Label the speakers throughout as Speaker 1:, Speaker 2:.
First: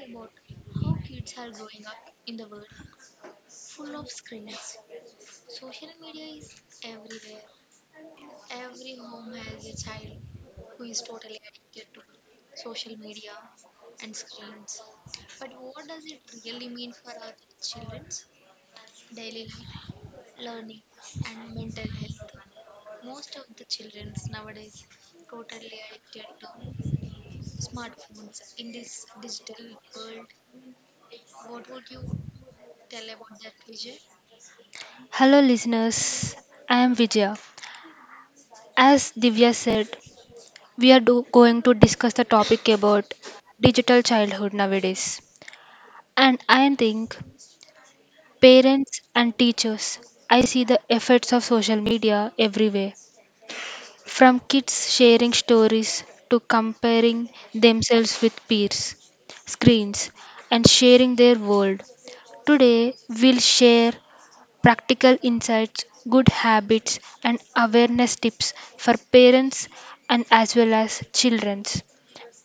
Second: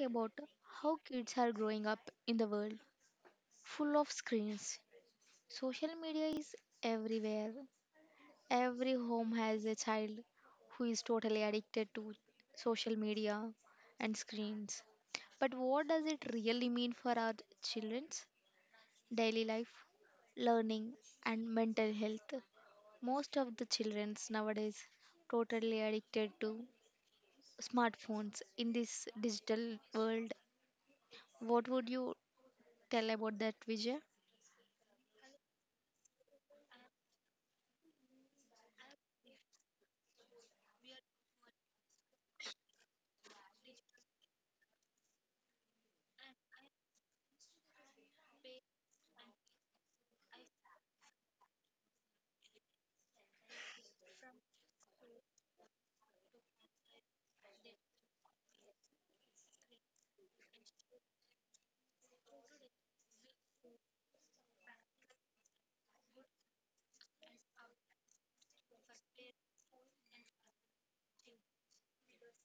Speaker 1: about how kids are growing up in the world full of screens. Social media is everywhere. Every home has a child who is totally addicted to social media and screens. But what does it really mean for our children? Daily life, learning, and mental health. Most of the children nowadays totally addicted to smartphones in this digital world. What would you tell about that, Vijay?
Speaker 2: Hello, listeners. I am Vijaya. As Divya said, we are going to discuss the topic about digital childhood nowadays. And I think parents and teachers, I see the effects of social media everywhere. From kids sharing stories to comparing themselves with peers, screens, and sharing their world. Today, we'll share practical insights, good habits, and awareness tips for parents and as well as children.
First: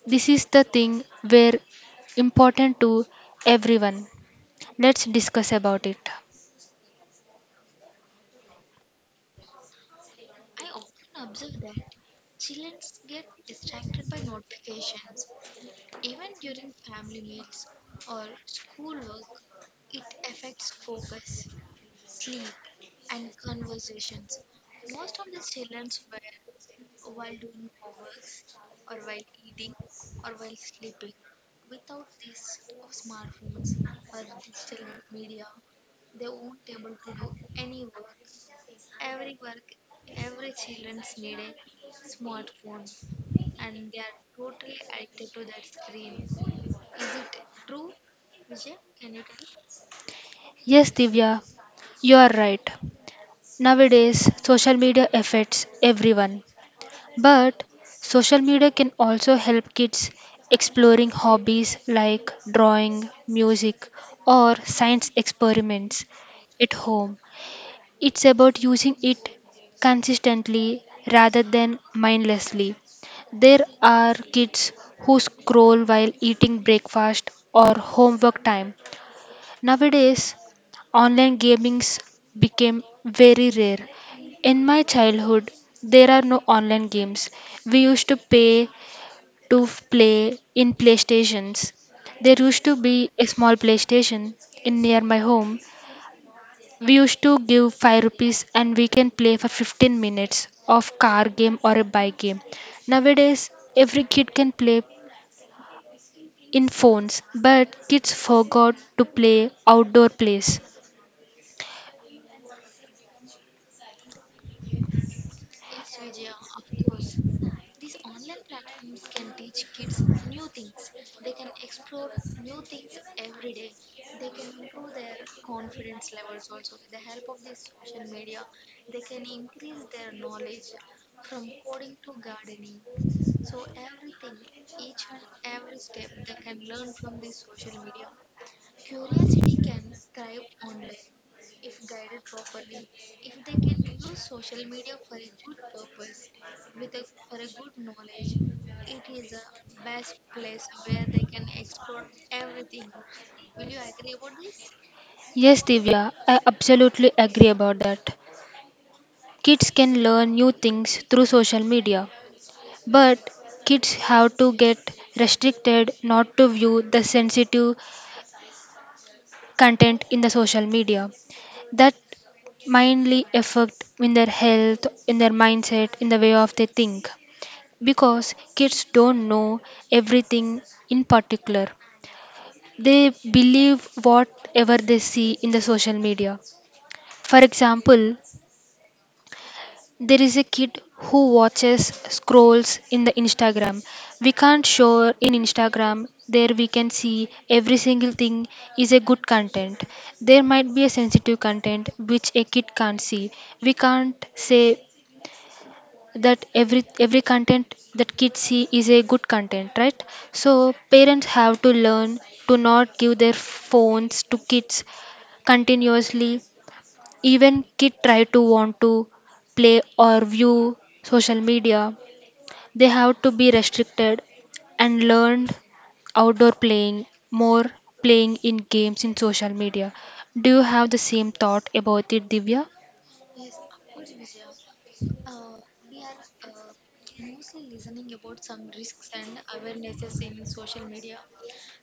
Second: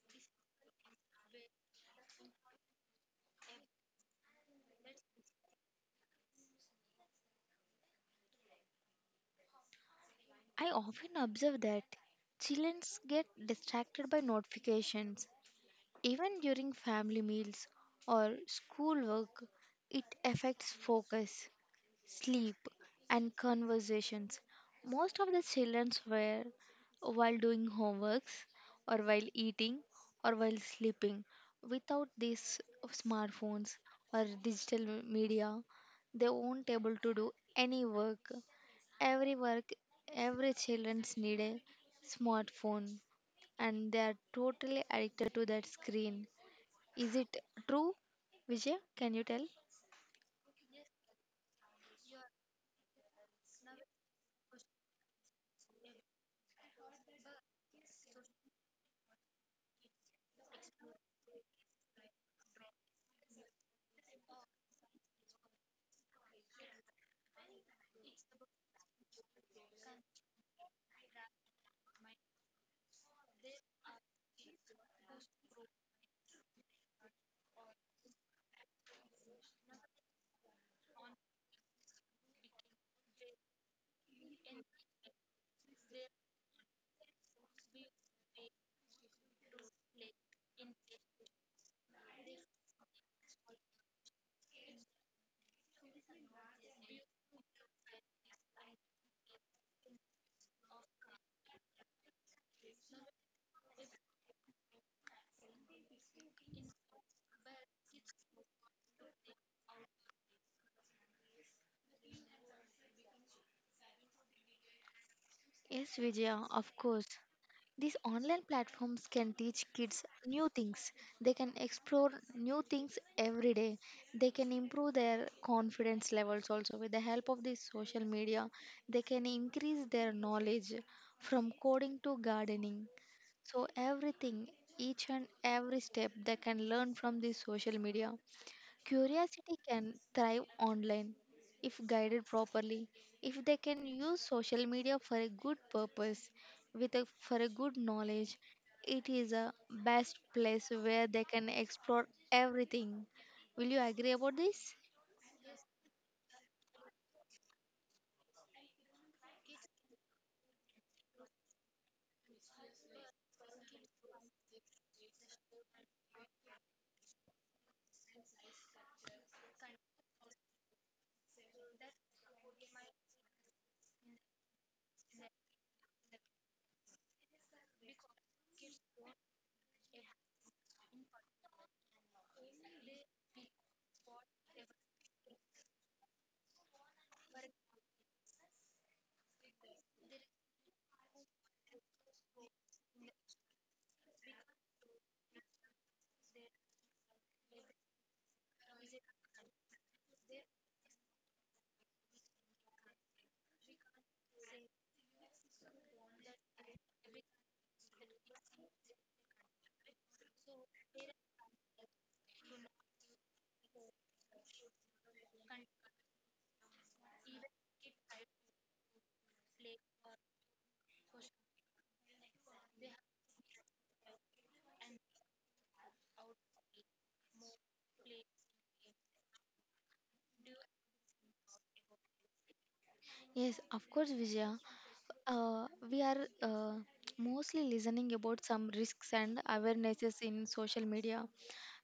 Speaker 2: This is the thing where important to everyone. Let's discuss about it.
Speaker 1: I often observe that children get distracted by notifications. Even during family meals or school work, it affects focus, sleep, and conversations. Most of the children were while doing homeworks, or while eating, or while sleeping. Without these smartphones or digital media, they won't able to do any work. Every work, every childrens need a smartphone, and they are totally addicted to that screen. Is it true, Vijay? Can you tell?
Speaker 2: Yes, Divya, you are right. Nowadays, social media affects everyone, but social media can also help kids exploring hobbies like drawing, music, or science experiments at home. It's about using it consistently rather than mindlessly. There are kids who scroll while eating breakfast or homework time. Nowadays, online gamings became very rare. In my childhood, there are no online games. We used to pay to play in PlayStations. There used to be a small PlayStation in near my home. We used to give 5 rupees and we can play for 15 minutes of car game or a bike game. Nowadays, every kid can play in phones, but kids forgot to play outdoor plays.
Speaker 1: Yes, Vijaya, of course. These online platforms can teach kids new things. They can explore new things every day. They can improve their confidence levels also with the help of this social media. They can increase their knowledge from coding to gardening. So, everything, each and every step, they can learn from this social media. Curiosity can thrive online if guided properly, if they can use social media for a good purpose, with a, for a good knowledge. It is a best place where they can explore everything. Will you agree about this?
Speaker 2: Yes, Divya, I absolutely agree about that. Kids can learn new things through social media, but kids have to get restricted not to view the sensitive content in the social media. That mindly affect in their health, in their mindset, in the way of they think. Because kids don't know everything in particular. They believe whatever they see in the social media. For example, there is a kid who watches scrolls in the Instagram. We can't show in Instagram, there we can see every single thing is a good content. There might be a sensitive content which a kid can't see. We can't say that every content that kids see is a good content, right? So parents have to learn to not give their phones to kids continuously. Even kid try to want to play or view social media, they have to be restricted and learned outdoor playing more playing in games in social media. Do you have the same thought about it, Divya?
Speaker 1: Yes, of course, Vijaya. We are mostly listening about some risks and awarenesses in social media,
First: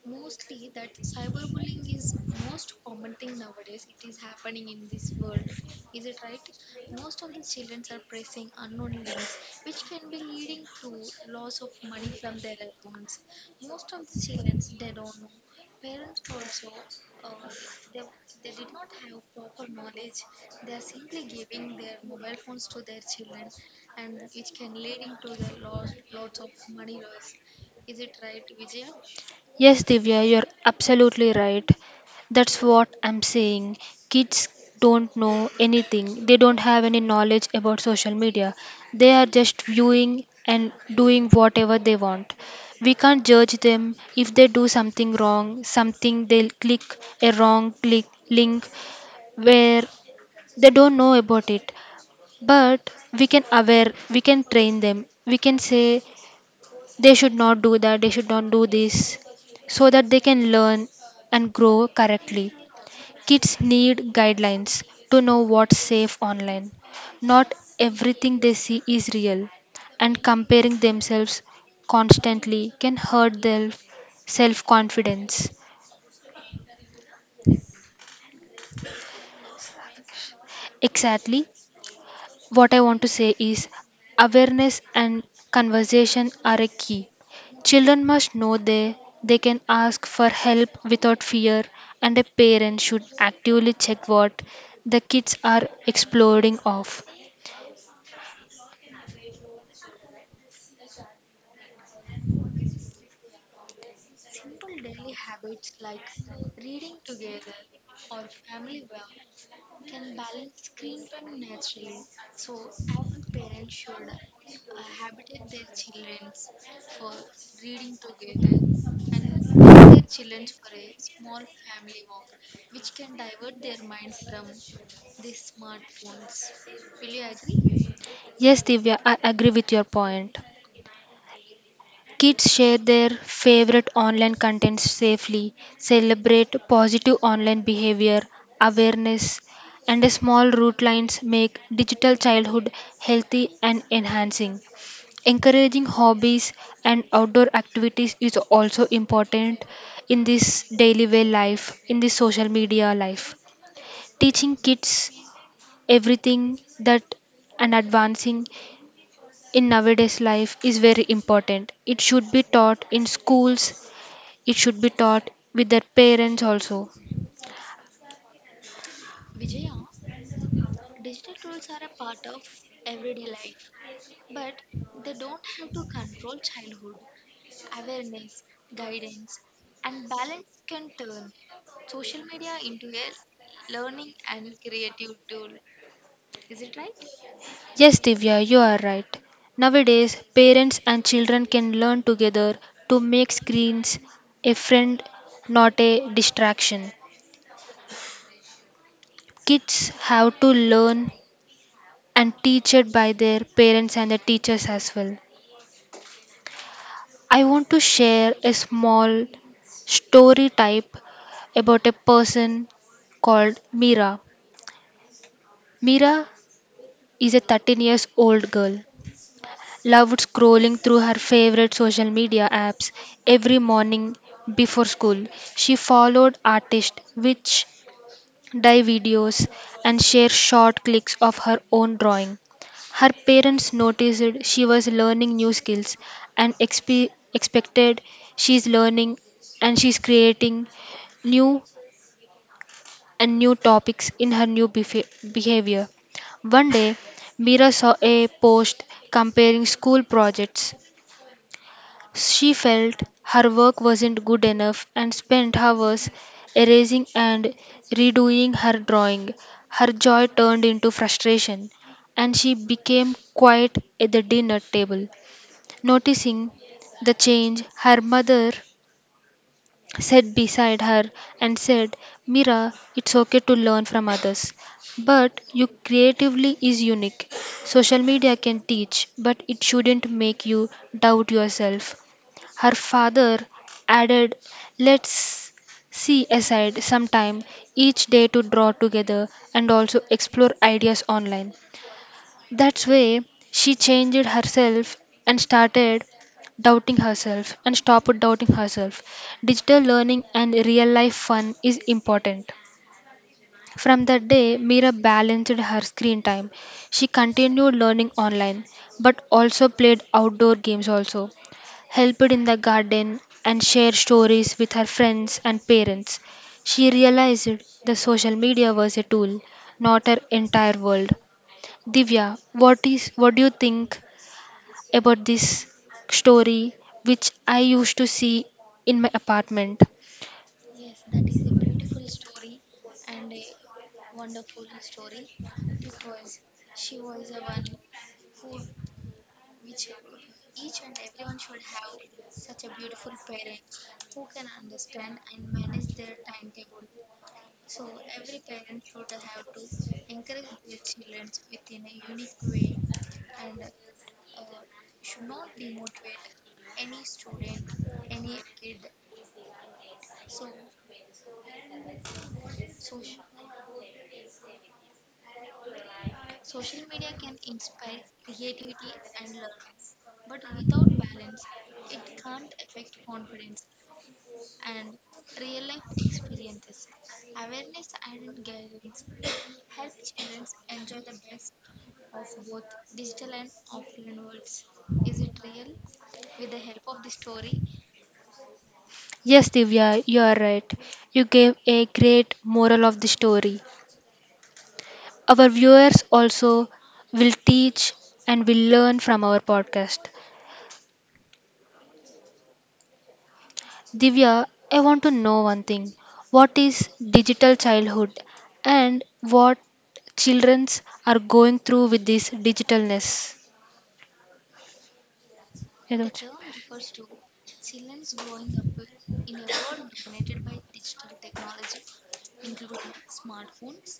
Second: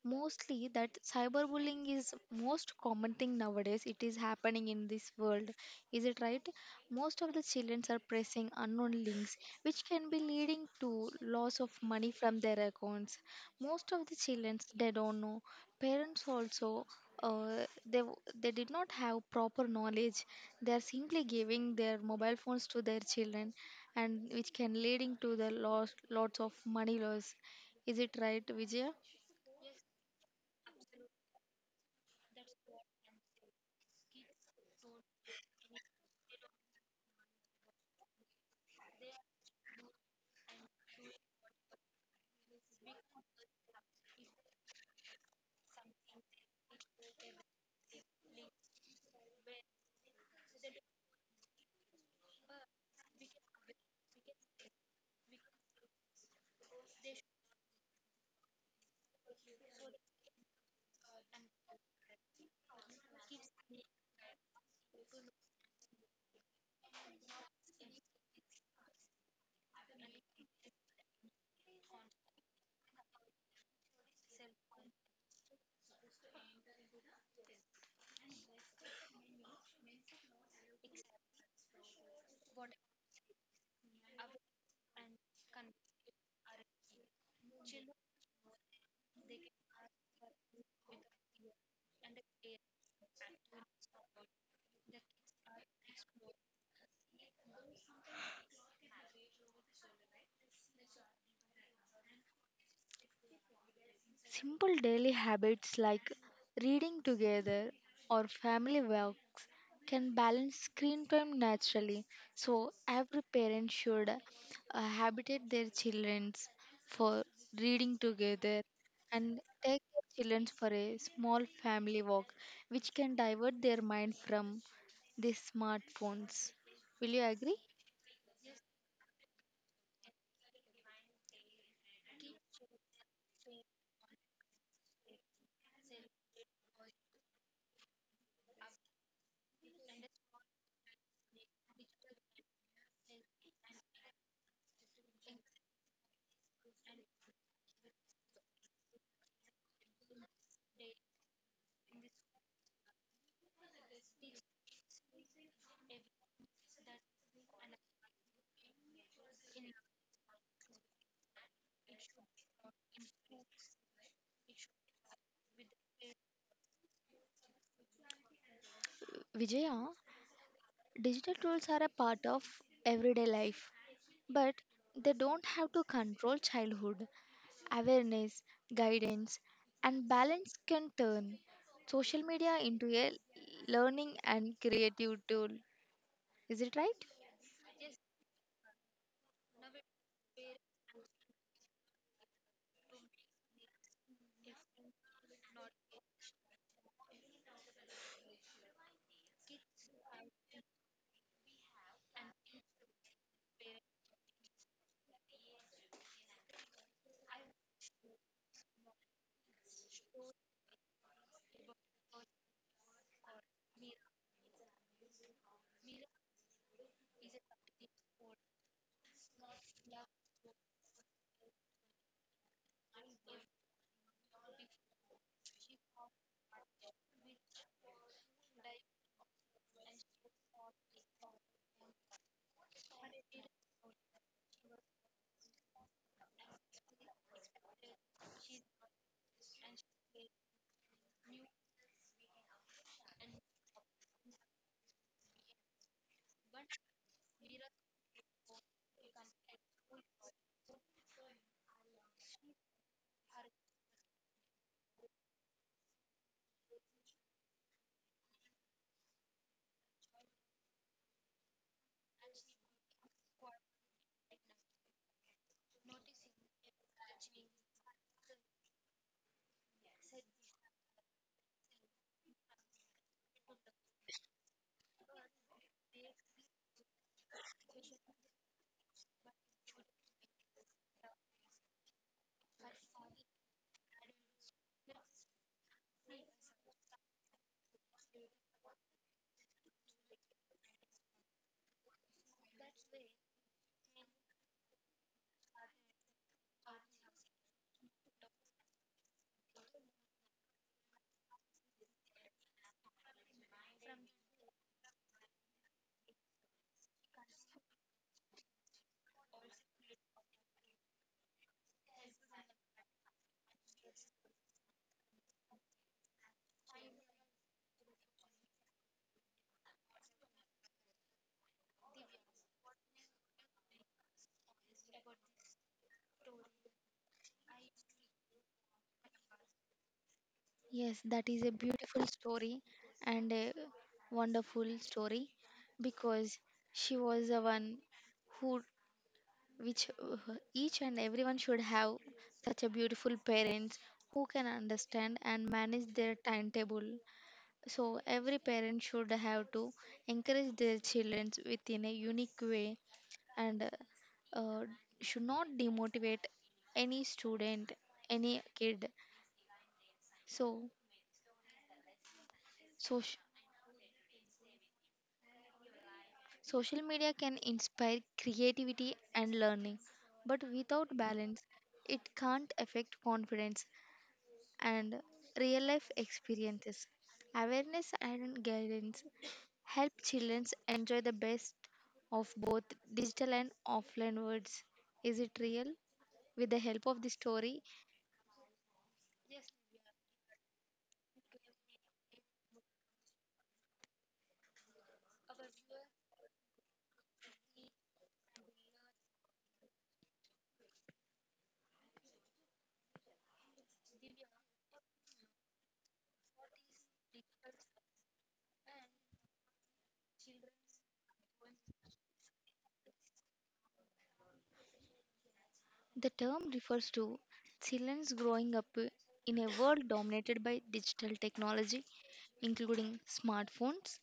Speaker 1: mostly that cyberbullying is most common thing nowadays. It is happening in this world. Is it right? Most of the children are pressing unknown links which can be leading to loss of money from their accounts. Most of the children they don't know. Parents also, uh, they w- they did not have proper knowledge. They are simply giving their mobile phones to their children, and which can leading to the loss lots of money loss. Is it right, Vijay?
Speaker 2: Yes, Divya, you're absolutely right. That's what I'm saying. Kids don't know anything, they don't have any knowledge about social media. They are just viewing and doing whatever they want. We can't judge them if they do something wrong, something they'll click a wrong click link where they don't know about it. But we can aware, we can train them. We can say they should not do that, they should not do this, so that they can learn and grow correctly. Kids need guidelines to know what's safe online. Not everything they see is real, and comparing themselves constantly can hurt their self confidence. Exactly. What I want to say is awareness and conversation are a key. Children must know they can ask for help without fear, and a parent should actively check what the kids are exploring of.
Speaker 1: Simple daily habits like reading together or family works can balance screen time naturally. So, every parent should habitate their children for reading together and take their children for a small family walk, which can divert their mind from the smartphones. Will you agree?
Speaker 2: Yes, Divya, I agree with your point. Kids share their favorite online content safely, celebrate positive online behavior, awareness, and small route lines make digital childhood healthy and enhancing. Encouraging hobbies and outdoor activities is also important in this daily way life, in this social media life. Teaching kids everything that and advancing in nowadays life is very important. It should be taught in schools, it should be taught with their parents also.
Speaker 1: Vijaya, digital tools are a part of everyday life, but they don't have to control childhood. Awareness, guidance, and balance can turn social media into a learning and creative tool. Is it right?
Speaker 2: Yes, Divya, you are right. Nowadays, parents and children can learn together to make screens a friend, not a distraction. Kids have to learn and teach it by their parents and the teachers as well. I want to share a small story type about a person called Mira. Mira is a 13 years old girl. Loved scrolling through her favorite social media apps every morning before school. She followed artists which dye videos, and share short clips of her own drawing. Her parents noticed she was learning new skills and expected she's learning and she's creating new and new topics in her new behavior. One day, Mira saw a post comparing school projects. She felt her work wasn't good enough and spent hours erasing and redoing her drawing. Her joy turned into frustration, and she became quiet at the dinner table. Noticing the change, her mother sat beside her and said, "Mira, it's okay to learn from others, but you creatively is unique. Social media can teach, but it shouldn't make you doubt yourself." Her father added, "Let's see aside some time each day to draw together and also explore ideas online." That's way she changed herself and started doubting herself and stopped doubting herself. Digital learning and real life fun is important. From that day, Mira balanced her screen time. She continued learning online, but also played outdoor games also, helped in the garden and shared stories with her friends and parents. She realized the social media was a tool, not her entire world. Divya, what do you think about this story which I used to see in my apartment?
Speaker 1: Yes, that is a beautiful story and a wonderful story because she was the one who, which each and everyone should have such a beautiful parents who can understand and manage their timetable. So every parent should have to encourage their children within a unique way, and should not demotivate any student, any kid. So, so, social media can inspire creativity and learning, but without balance, it can't affect confidence and real life experiences. Awareness and guidance help children enjoy the best of both digital and offline worlds. Is it real? With the help of the story,
Speaker 2: Yes, Divya, you are right. You gave a great moral of the story. Our viewers also will teach and will learn from our podcast. Divya, I want to know one thing. What is digital childhood and what childrens are going through with this digitalness?
Speaker 1: the term refers to children growing up in a world dominated by digital technology, including smartphones,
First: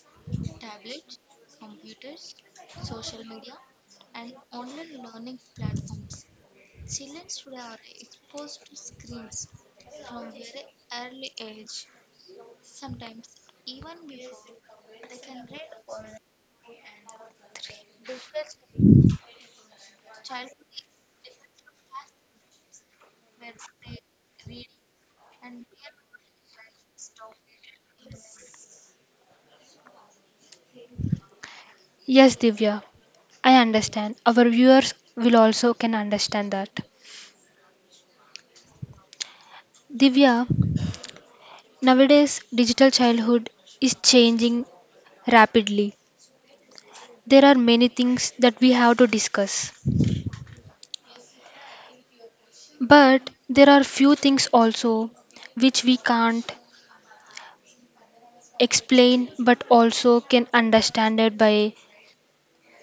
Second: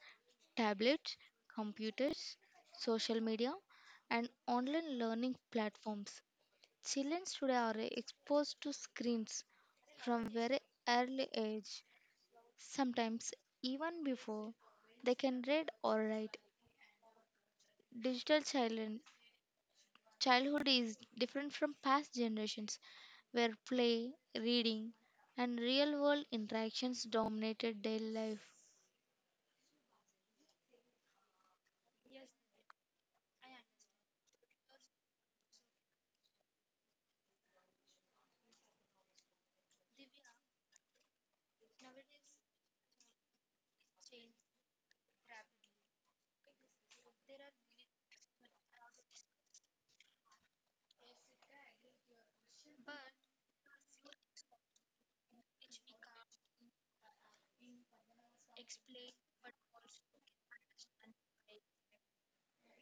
Speaker 1: tablets, computers, social media, and online learning platforms. Children today are exposed to screens from very early age, sometimes even before they can read or write. Digital children, childhood is different from past generations where play, reading, and real world interactions dominated their life.
Speaker 2: Yes, Divya, I understand. Our viewers will also can understand that. Divya, nowadays, digital childhood is changing rapidly. There are many things that we have to discuss, but there are few things also which we can't explain but also can understand it by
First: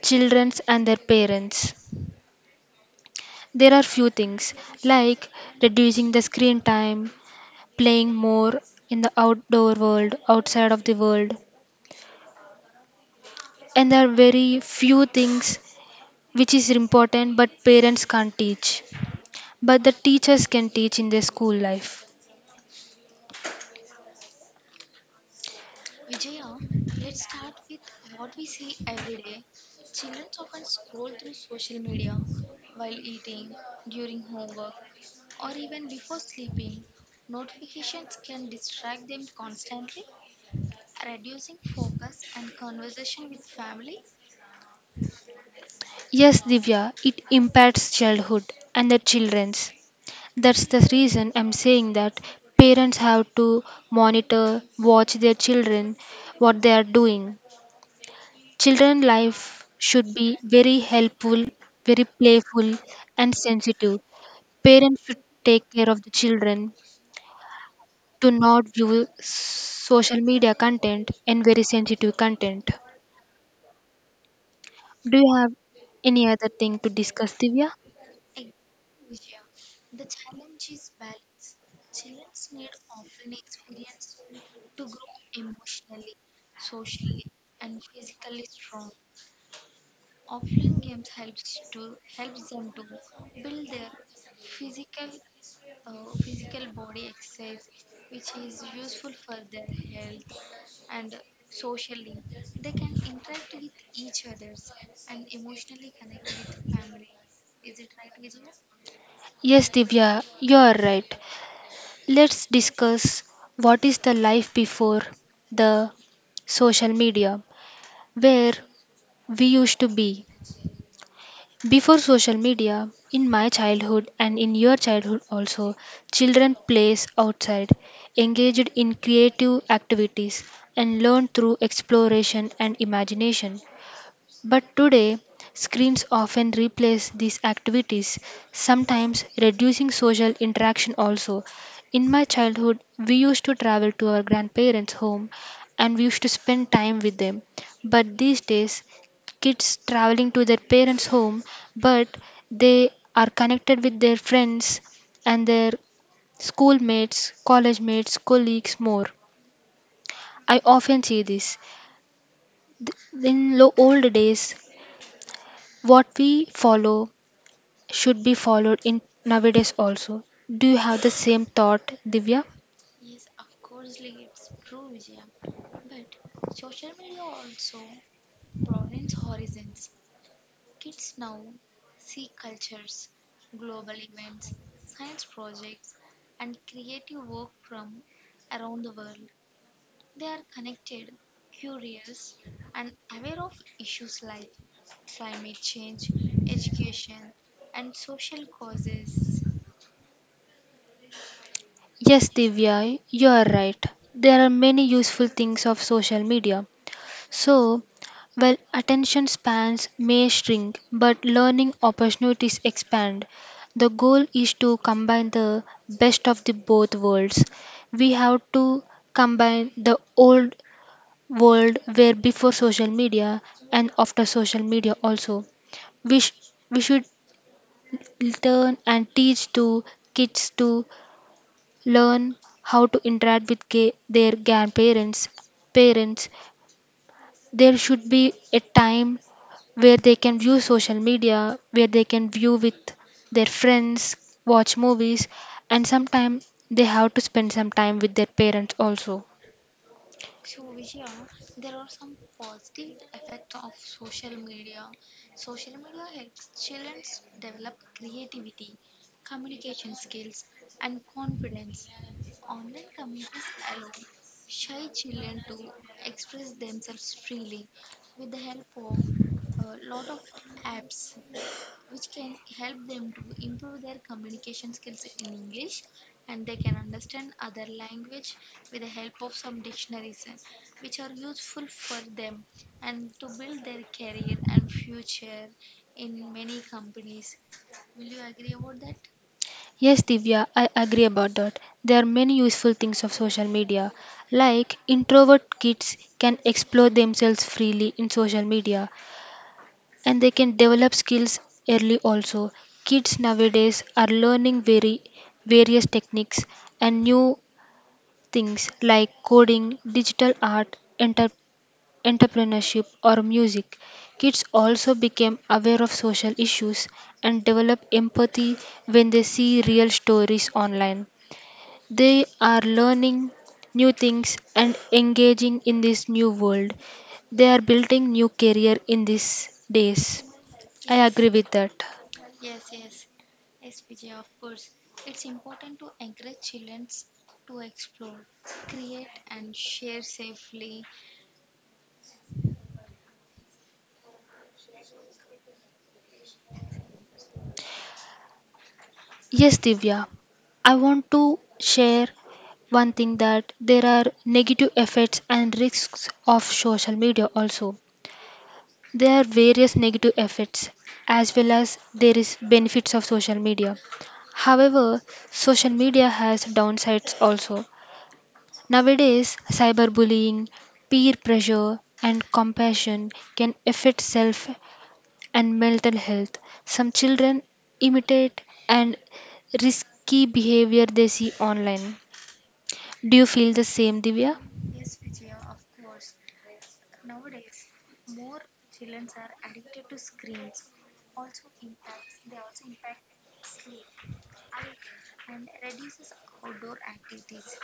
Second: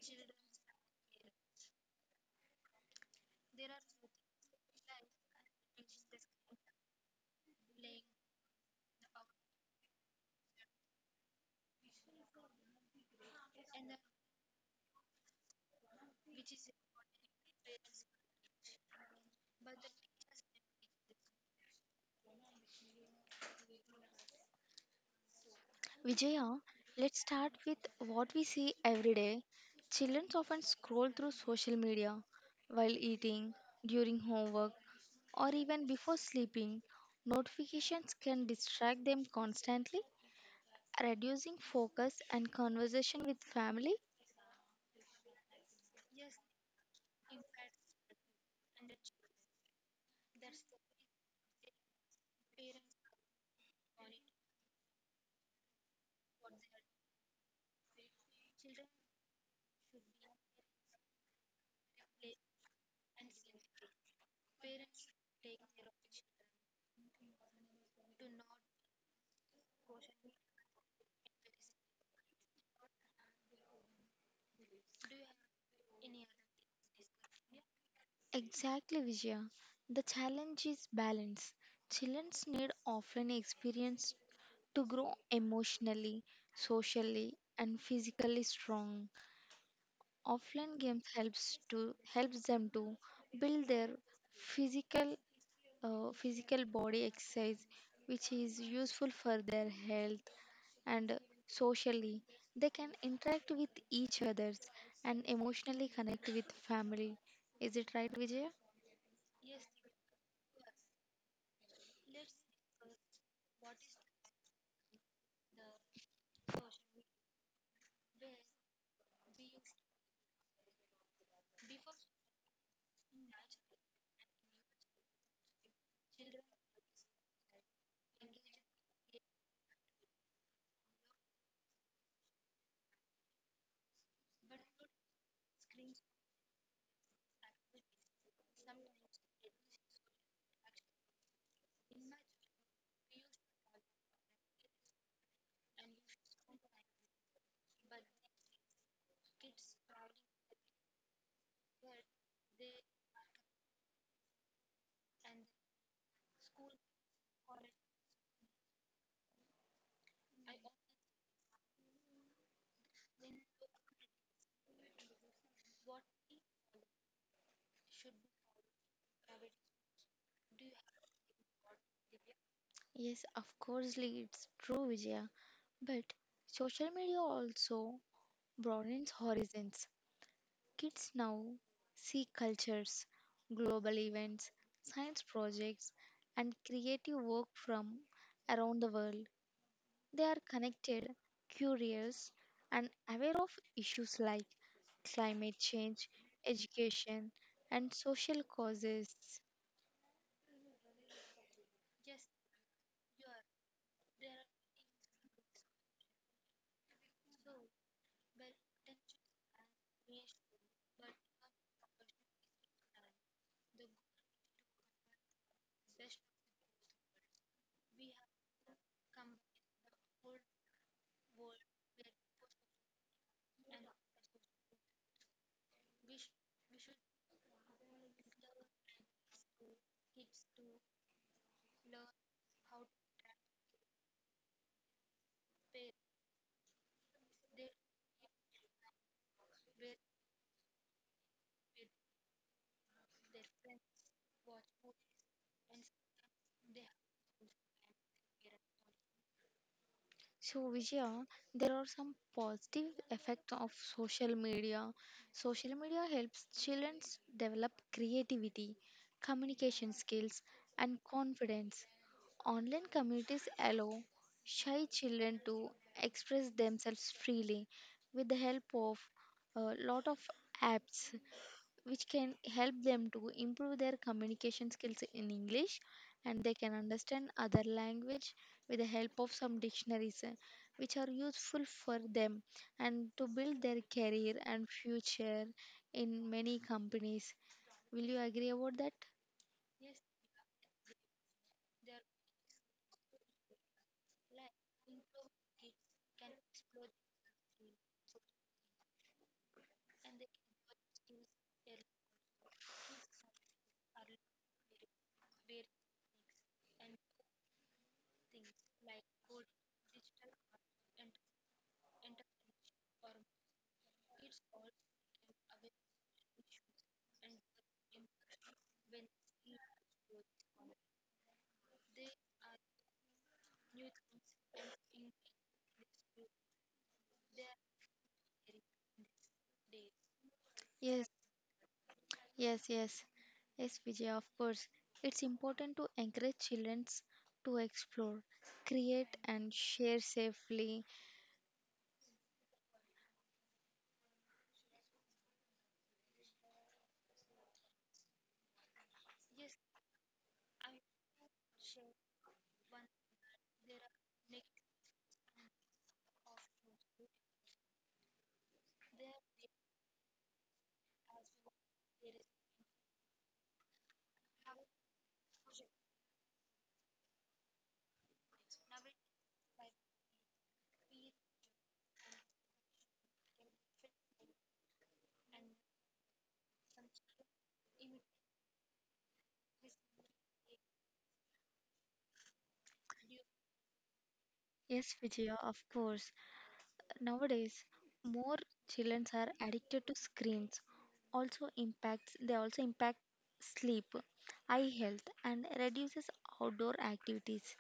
Speaker 2: children and their parents. There are few things like reducing the screen time, playing more in the outdoor world, outside of the world, and there are very few things which is important but parents can't teach but the teachers can teach in their school life.
Speaker 1: Vijaya, let's start with what we see every day. Children often scroll through social media while eating, during homework, or even before sleeping. Notifications can distract them constantly, reducing focus and conversation with family.
Speaker 2: Yes, Divya, it impacts childhood and the children's. That's the reason I'm saying that parents have to monitor, watch their children, what they are doing. Children life should be very helpful, very playful and sensitive. Parents should take care of the children to not view social media content and very sensitive content. Do you have any other thing to discuss, Divya?
Speaker 1: Exactly, Vijaya. The challenge is balance. Childrens need often experience to grow emotionally, socially, and physically strong. Offline games helps to helps them to build their physical physical body exercise, which is useful for their health and socially. They can interact with each others and emotionally connect with family. Is it right, Vijaya?
Speaker 2: Yes, Divya, you are right. Let's discuss what is the life before the social media, where we used to be. Before social media, in my childhood and in your childhood also, children plays outside, engaged in creative activities, and learned through exploration and imagination. But today, screens often replace these activities, sometimes reducing social interaction also. In my childhood, we used to travel to our grandparents' home and we used to spend time with them. But these days, kids traveling to their parents' home, but they are connected with their friends and their schoolmates, college mates, colleagues more. I often see this. In old days, what we follow should be followed in nowadays also. Do you have the same thought, Divya?
Speaker 1: Yes, of course, Lee, it's true, Vijaya. But social media also broadens horizons. Kids now see cultures, global events, science projects, and creative work from around the world. They are connected, curious, and aware of issues like climate change, education, and social causes.
Speaker 2: Yes, Divya, you are right. There are many useful things of social media. So, while attention spans may shrink, but learning opportunities expand. The goal is to combine the best of the both worlds. We have to combine the old world where before social media and after social media also we, sh- we should learn and teach to kids to learn how to interact with their grandparents, parents. There should be a time where they can view social media, where they can view with their friends, watch movies, and sometimes they have to spend some time with their parents also.
Speaker 1: So, Vijaya, there are some positive effects of social media. Social media helps children develop creativity, communication skills, and confidence. Online communities allow shy children to express themselves freely with the help of a lot of apps which can help them to improve their communication skills in English, and they can understand other language with the help of some dictionaries, which are useful for them and to build their career and future in many companies. Will you agree about that?
Speaker 2: Yes, Divya, I agree about that. There are many useful things of social media. Like introvert kids can explore themselves freely in social media, and they can develop skills early also. Kids nowadays are learning very various techniques and new things like coding, digital art, enter- entrepreneurship or music. Kids also become aware of social issues and develop empathy when they see real stories online. They are learning new things and engaging in this new world. They are building new career in these days. I
Speaker 1: Yes,
Speaker 2: agree with that.
Speaker 1: yes, yes. Yes, Vijay, of course. It's important to encourage children to explore, create, and share safely.
Speaker 2: Yes, Divya. I want to share one thing that there are negative effects and risks of social media also. There are various negative effects as well as there is benefits of social media. However, social media has downsides also. Nowadays, cyberbullying, peer pressure, and compassion can affect self and mental health. Some children imitate and risky behavior they see online. Do you feel the same, Divya?
Speaker 1: Yes, Vijay, of course. Nowadays, more children are addicted to screens. Also impacts they also impact sleep, eye health, and reduces outdoor activities.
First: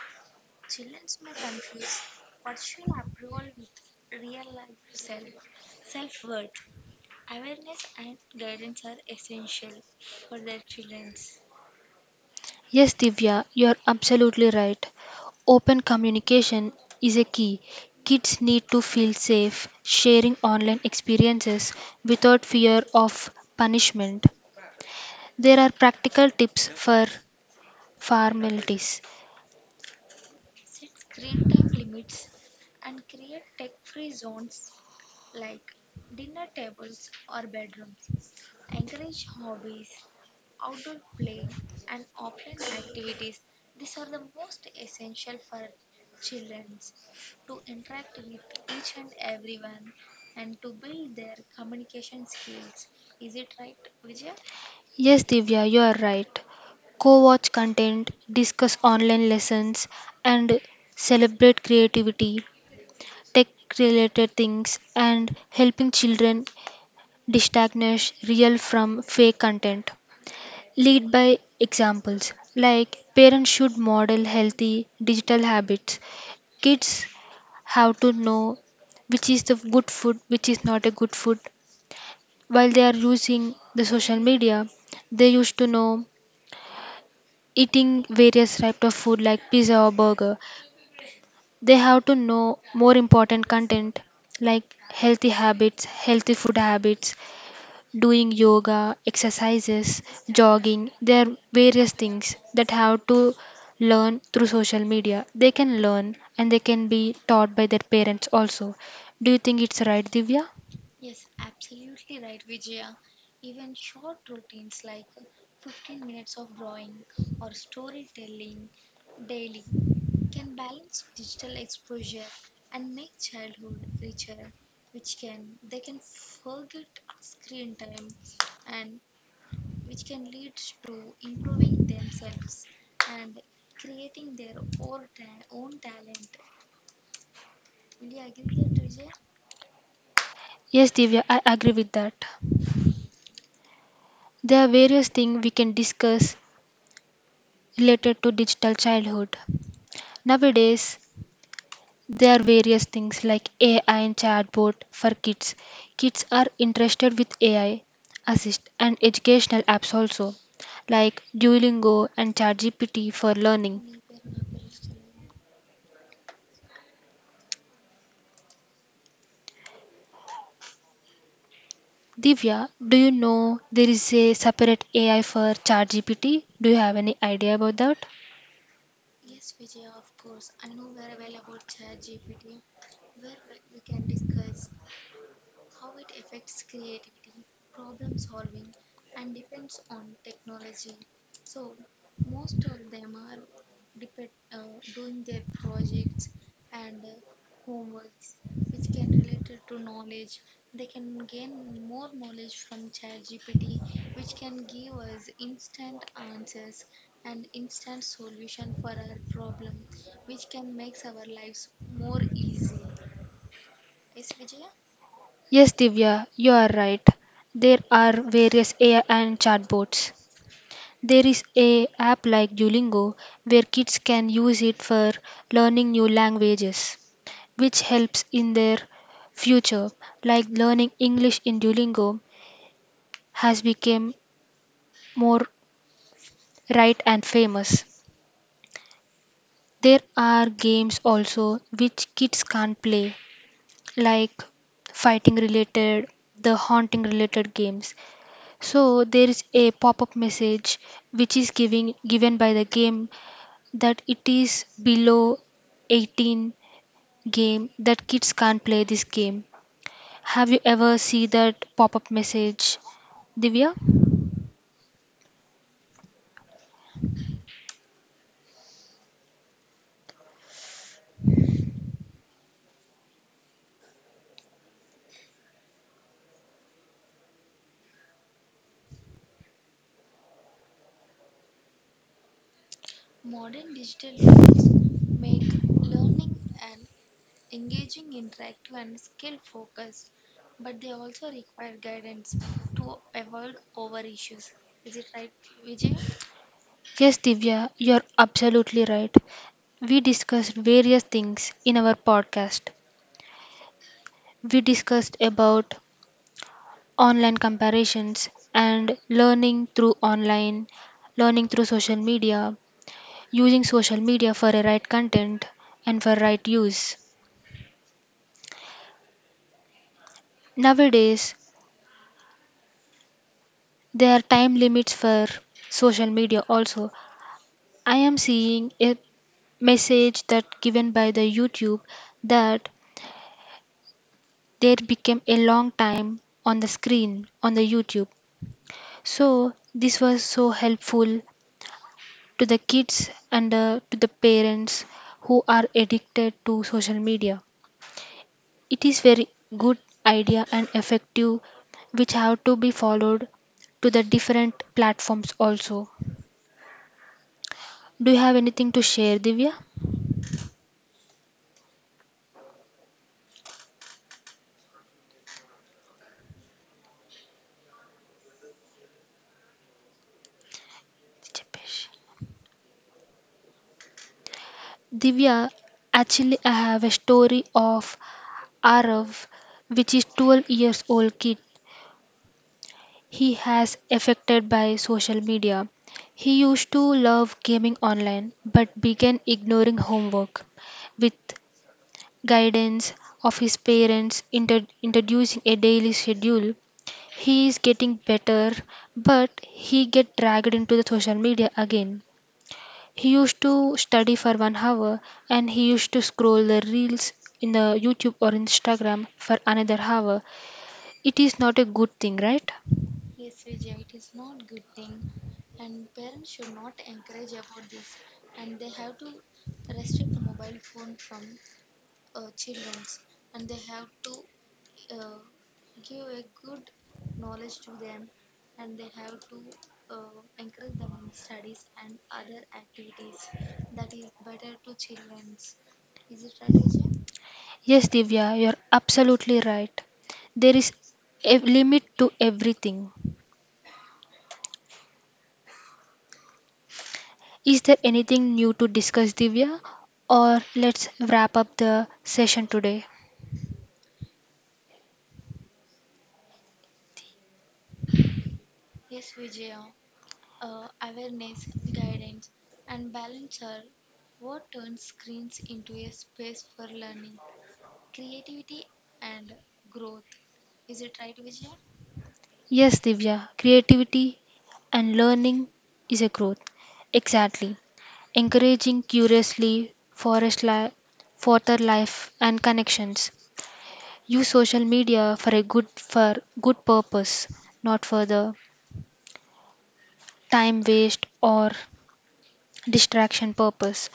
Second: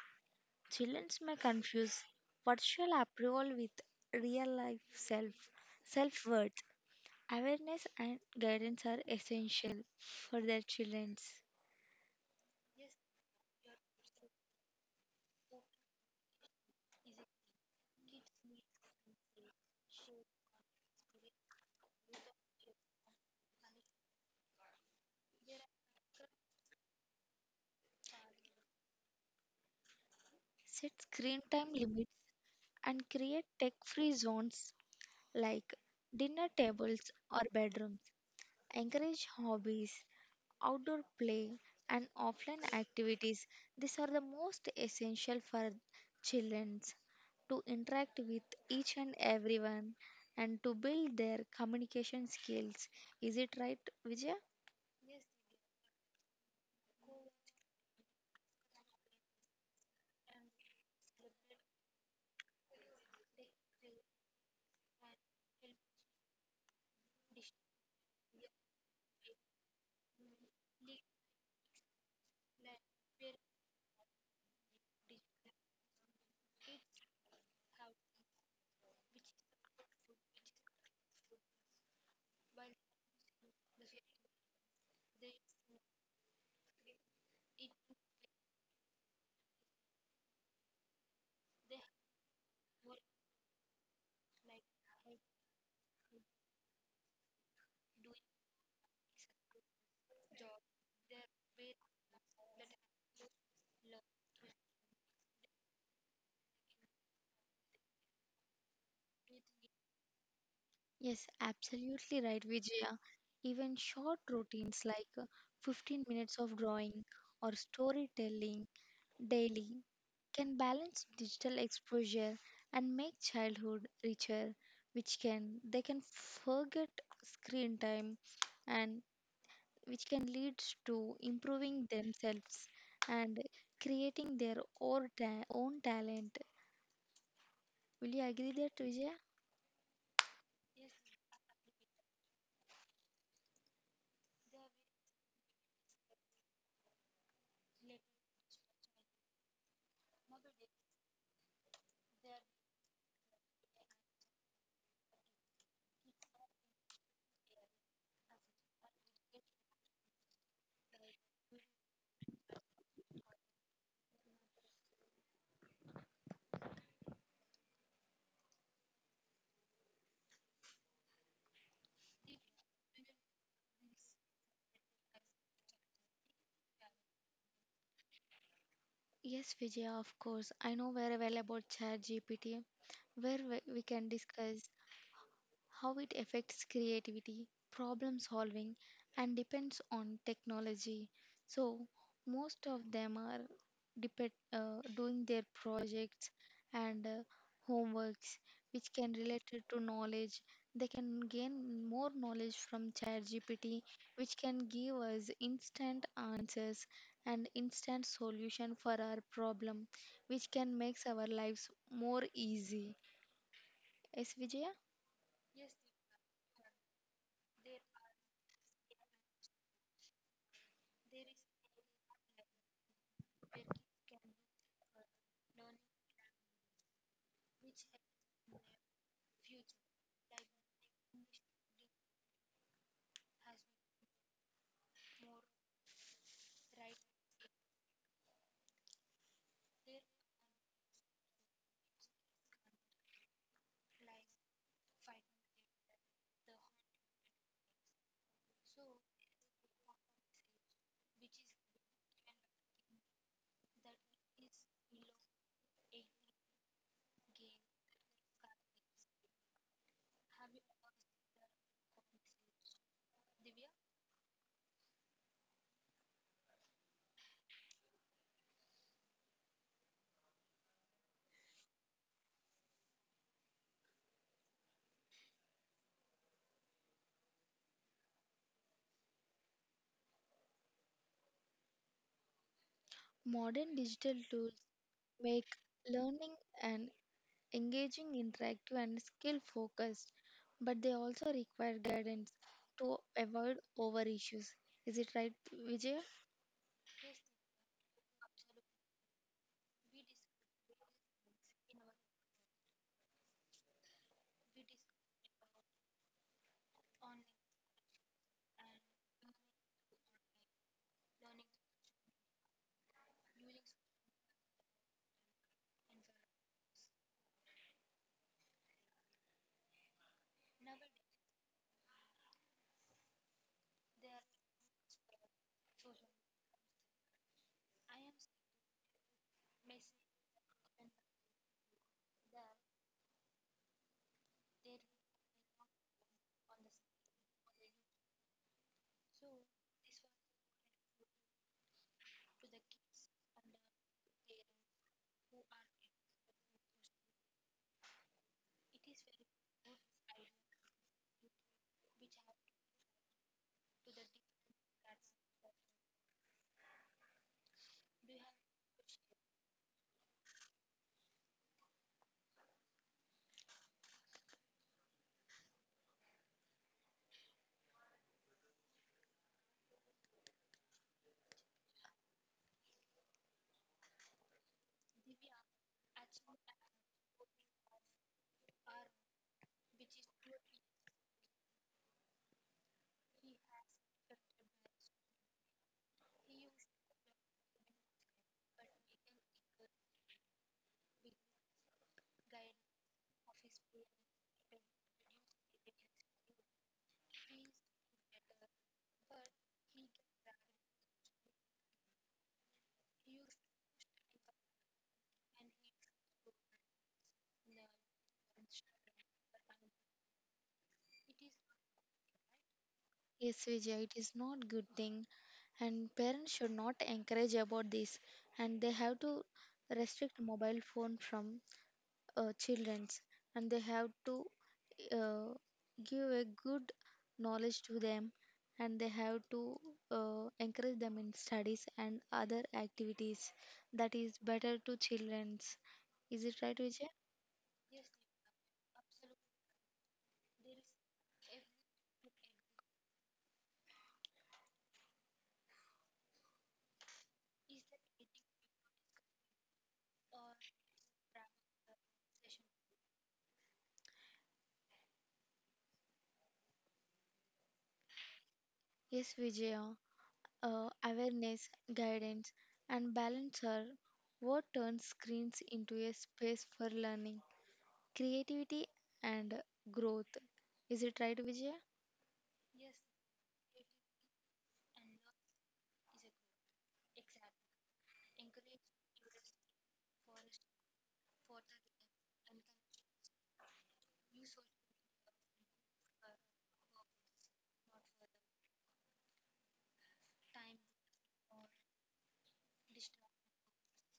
Speaker 1: Children may confuse virtual approval with real life self, self worth. Awareness and guidance are essential for their children.
Speaker 2: Yes, Divya, you are absolutely right. Open communication is a key. Kids need to feel safe sharing online experiences without fear of punishment. There are practical tips for formalities.
Speaker 1: Set screen time limits and create tech free zones like dinner tables or bedrooms. Encourage hobbies, outdoor play, and offline activities. These are the most essential for children to interact with each and everyone and to build their communication skills. Is it right, Vijaya?
Speaker 2: Yes, Divya, you are right. Co watch content, discuss online lessons, and celebrate creativity, tech related things, and helping children distinguish real from fake content. Lead by examples like parents should model healthy digital habits. Kids have to know which is the good food, which is not a good food. While they are using the social media, they used to know eating various types of food like pizza or burger. They have to know more important content like healthy habits healthy food habits, doing yoga, exercises, jogging. There are various things that have to learn through social media. They can learn and they can be taught by their parents also. Do you think it's right, Divya?
Speaker 1: Yes, absolutely right, Vijaya. Even short routines like 15 minutes of drawing or storytelling daily can balance digital exposure and make childhood richer, which can they can forget screen time and which can lead to improving themselves and creating their own talent. Will you agree that, Vijaya?
Speaker 2: Yes, Divya, I agree with that. There are various things we can discuss related to digital childhood nowadays. There are various things like AI and chatbot for kids. Kids are interested with AI assist and educational apps also, like Duolingo and ChatGPT for learning. Divya, do you know there is a separate AI for ChatGPT? Do you have any idea about that?
Speaker 1: Yes, Vijaya, of course, I know very well about chat gpt where we can discuss how it affects creativity, problem solving, and depends on technology. So, most of them are doing their projects and homeworks, which can relate it to knowledge. They can gain more knowledge from ChatGPT, which can give us instant answers and instant solution for our problem, which can makes our lives more easy. Yes, Vijaya?
Speaker 2: Yes, Divya, you are right. There are various AI and chatbots. There is a app like Duolingo where kids can use it for learning new languages, which helps in their future. Like learning English in Duolingo has become more right and famous. There are games also which kids can't play, like fighting related, the haunting related games. So there is a pop-up message which is giving given by the game that it is below 18 game that kids can't play this game. Have you ever see that pop-up message, Divya?
Speaker 1: Modern digital tools make learning an engaging, interactive, and skill focused, but they also require guidance to avoid over issues. Is it right, Vijay?
Speaker 2: Yes, Divya, you're absolutely right. We discussed various things in our podcast. We discussed about online comparisons and learning through online, learning through social media, using social media for a right content and for right use. Nowadays, there are time limits for social media also. I am seeing a message that given by the YouTube that there became a long time on the screen on the YouTube. So this was so helpful to the kids and to the parents who are addicted to social media. It is very good idea and effective, which have to be followed to the different platforms also. Do you have anything to share, Divya? Divya, actually, I have a story of Arav, which is 12 years old kid. He has affected by social media. He used to love gaming online, but began ignoring homework. With guidance of his parents, introducing a daily schedule, he is getting better, but he get dragged into the social media again. He used to study for 1 hour and he used to scroll the reels in the YouTube or Instagram for another hour. It is not a good thing, right?
Speaker 1: Yes, Vijay, it is not good thing, and parents should not encourage about this, and they have to restrict mobile phone from childrens, and they have to uh, give a good knowledge to them, and they have to encourage them in studies and other activities that is better to children's. Is it right, Vijay?
Speaker 2: Yes, Divya, you're absolutely right. There is a limit to everything. Is there anything new to discuss, Divya? Or let's wrap up the session today.
Speaker 1: Yes, Vijaya, awareness, guidance, and balance are what turns screens into a space for learning, creativity, and growth. Is it right, Vijay?
Speaker 2: Yes, Divya, creativity and learning is a growth. Exactly. Encouraging curiously forest further life and connections. Use social media for a good purpose, not for the time waste or distraction purpose.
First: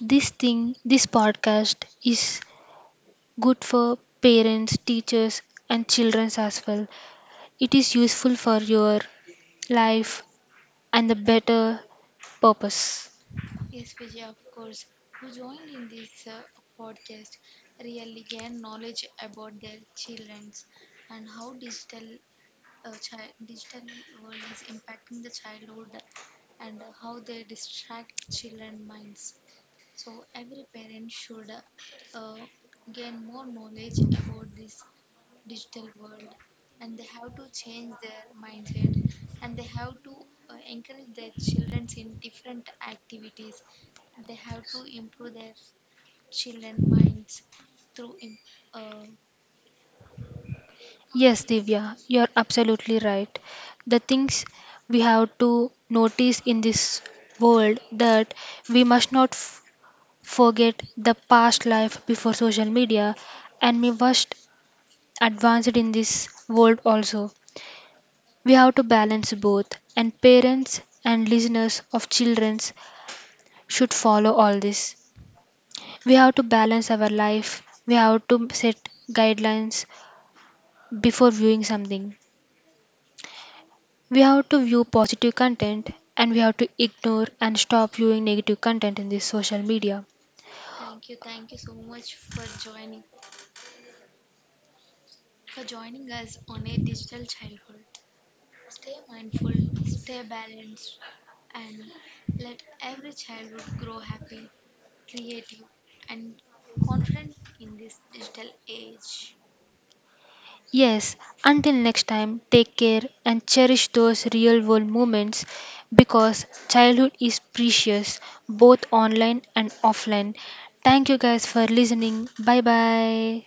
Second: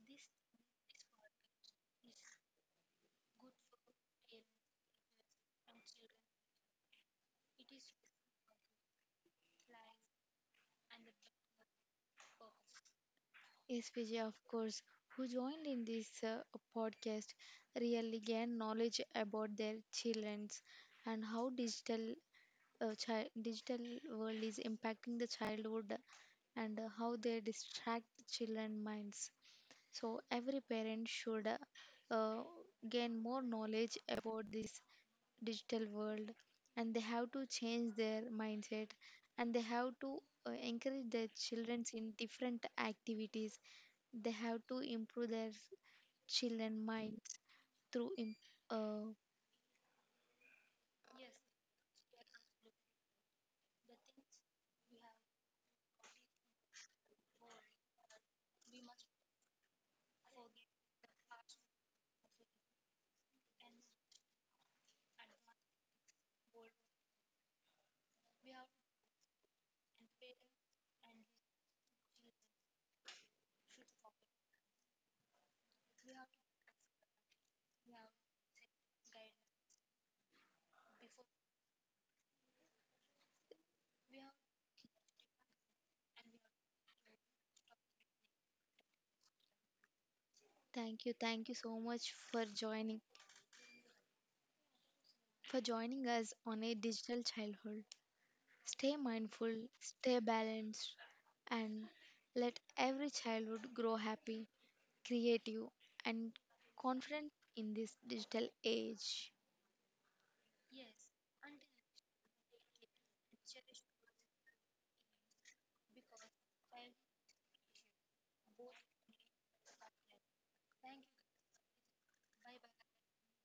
Speaker 2: This podcast is good for parents, teachers and children as well. It is useful for your life and the better purpose.
Speaker 1: Yes, Vijay, of course, who joined in this podcast really gain knowledge about their childrens and how digital, digital world is impacting the childhood, and how they distract children minds. So every parent should uh, gain more knowledge about this digital world, and they have to change their mindset, and they have to encourage their children in different activities. They have to improve their children minds through. Uh,
Speaker 2: Yes, Divya, you're absolutely right. The things we have to notice in this world, that we must not forget the past life before social media, and we must advance it in this world also. We have to balance both, and parents and listeners of children should follow all this. We have to balance our life. We have to set guidelines before viewing something. We have to view positive content and we have to ignore and stop viewing negative content in this social media.
Speaker 1: Thank you, thank you so much for joining us on a digital childhood. Stay mindful, stay balanced, and let every childhood grow happy, creative, and confident in this digital age.
Speaker 2: Yes, until next time, take care and cherish those real world moments because childhood is precious both online and offline. Thank you guys for listening. Bye bye.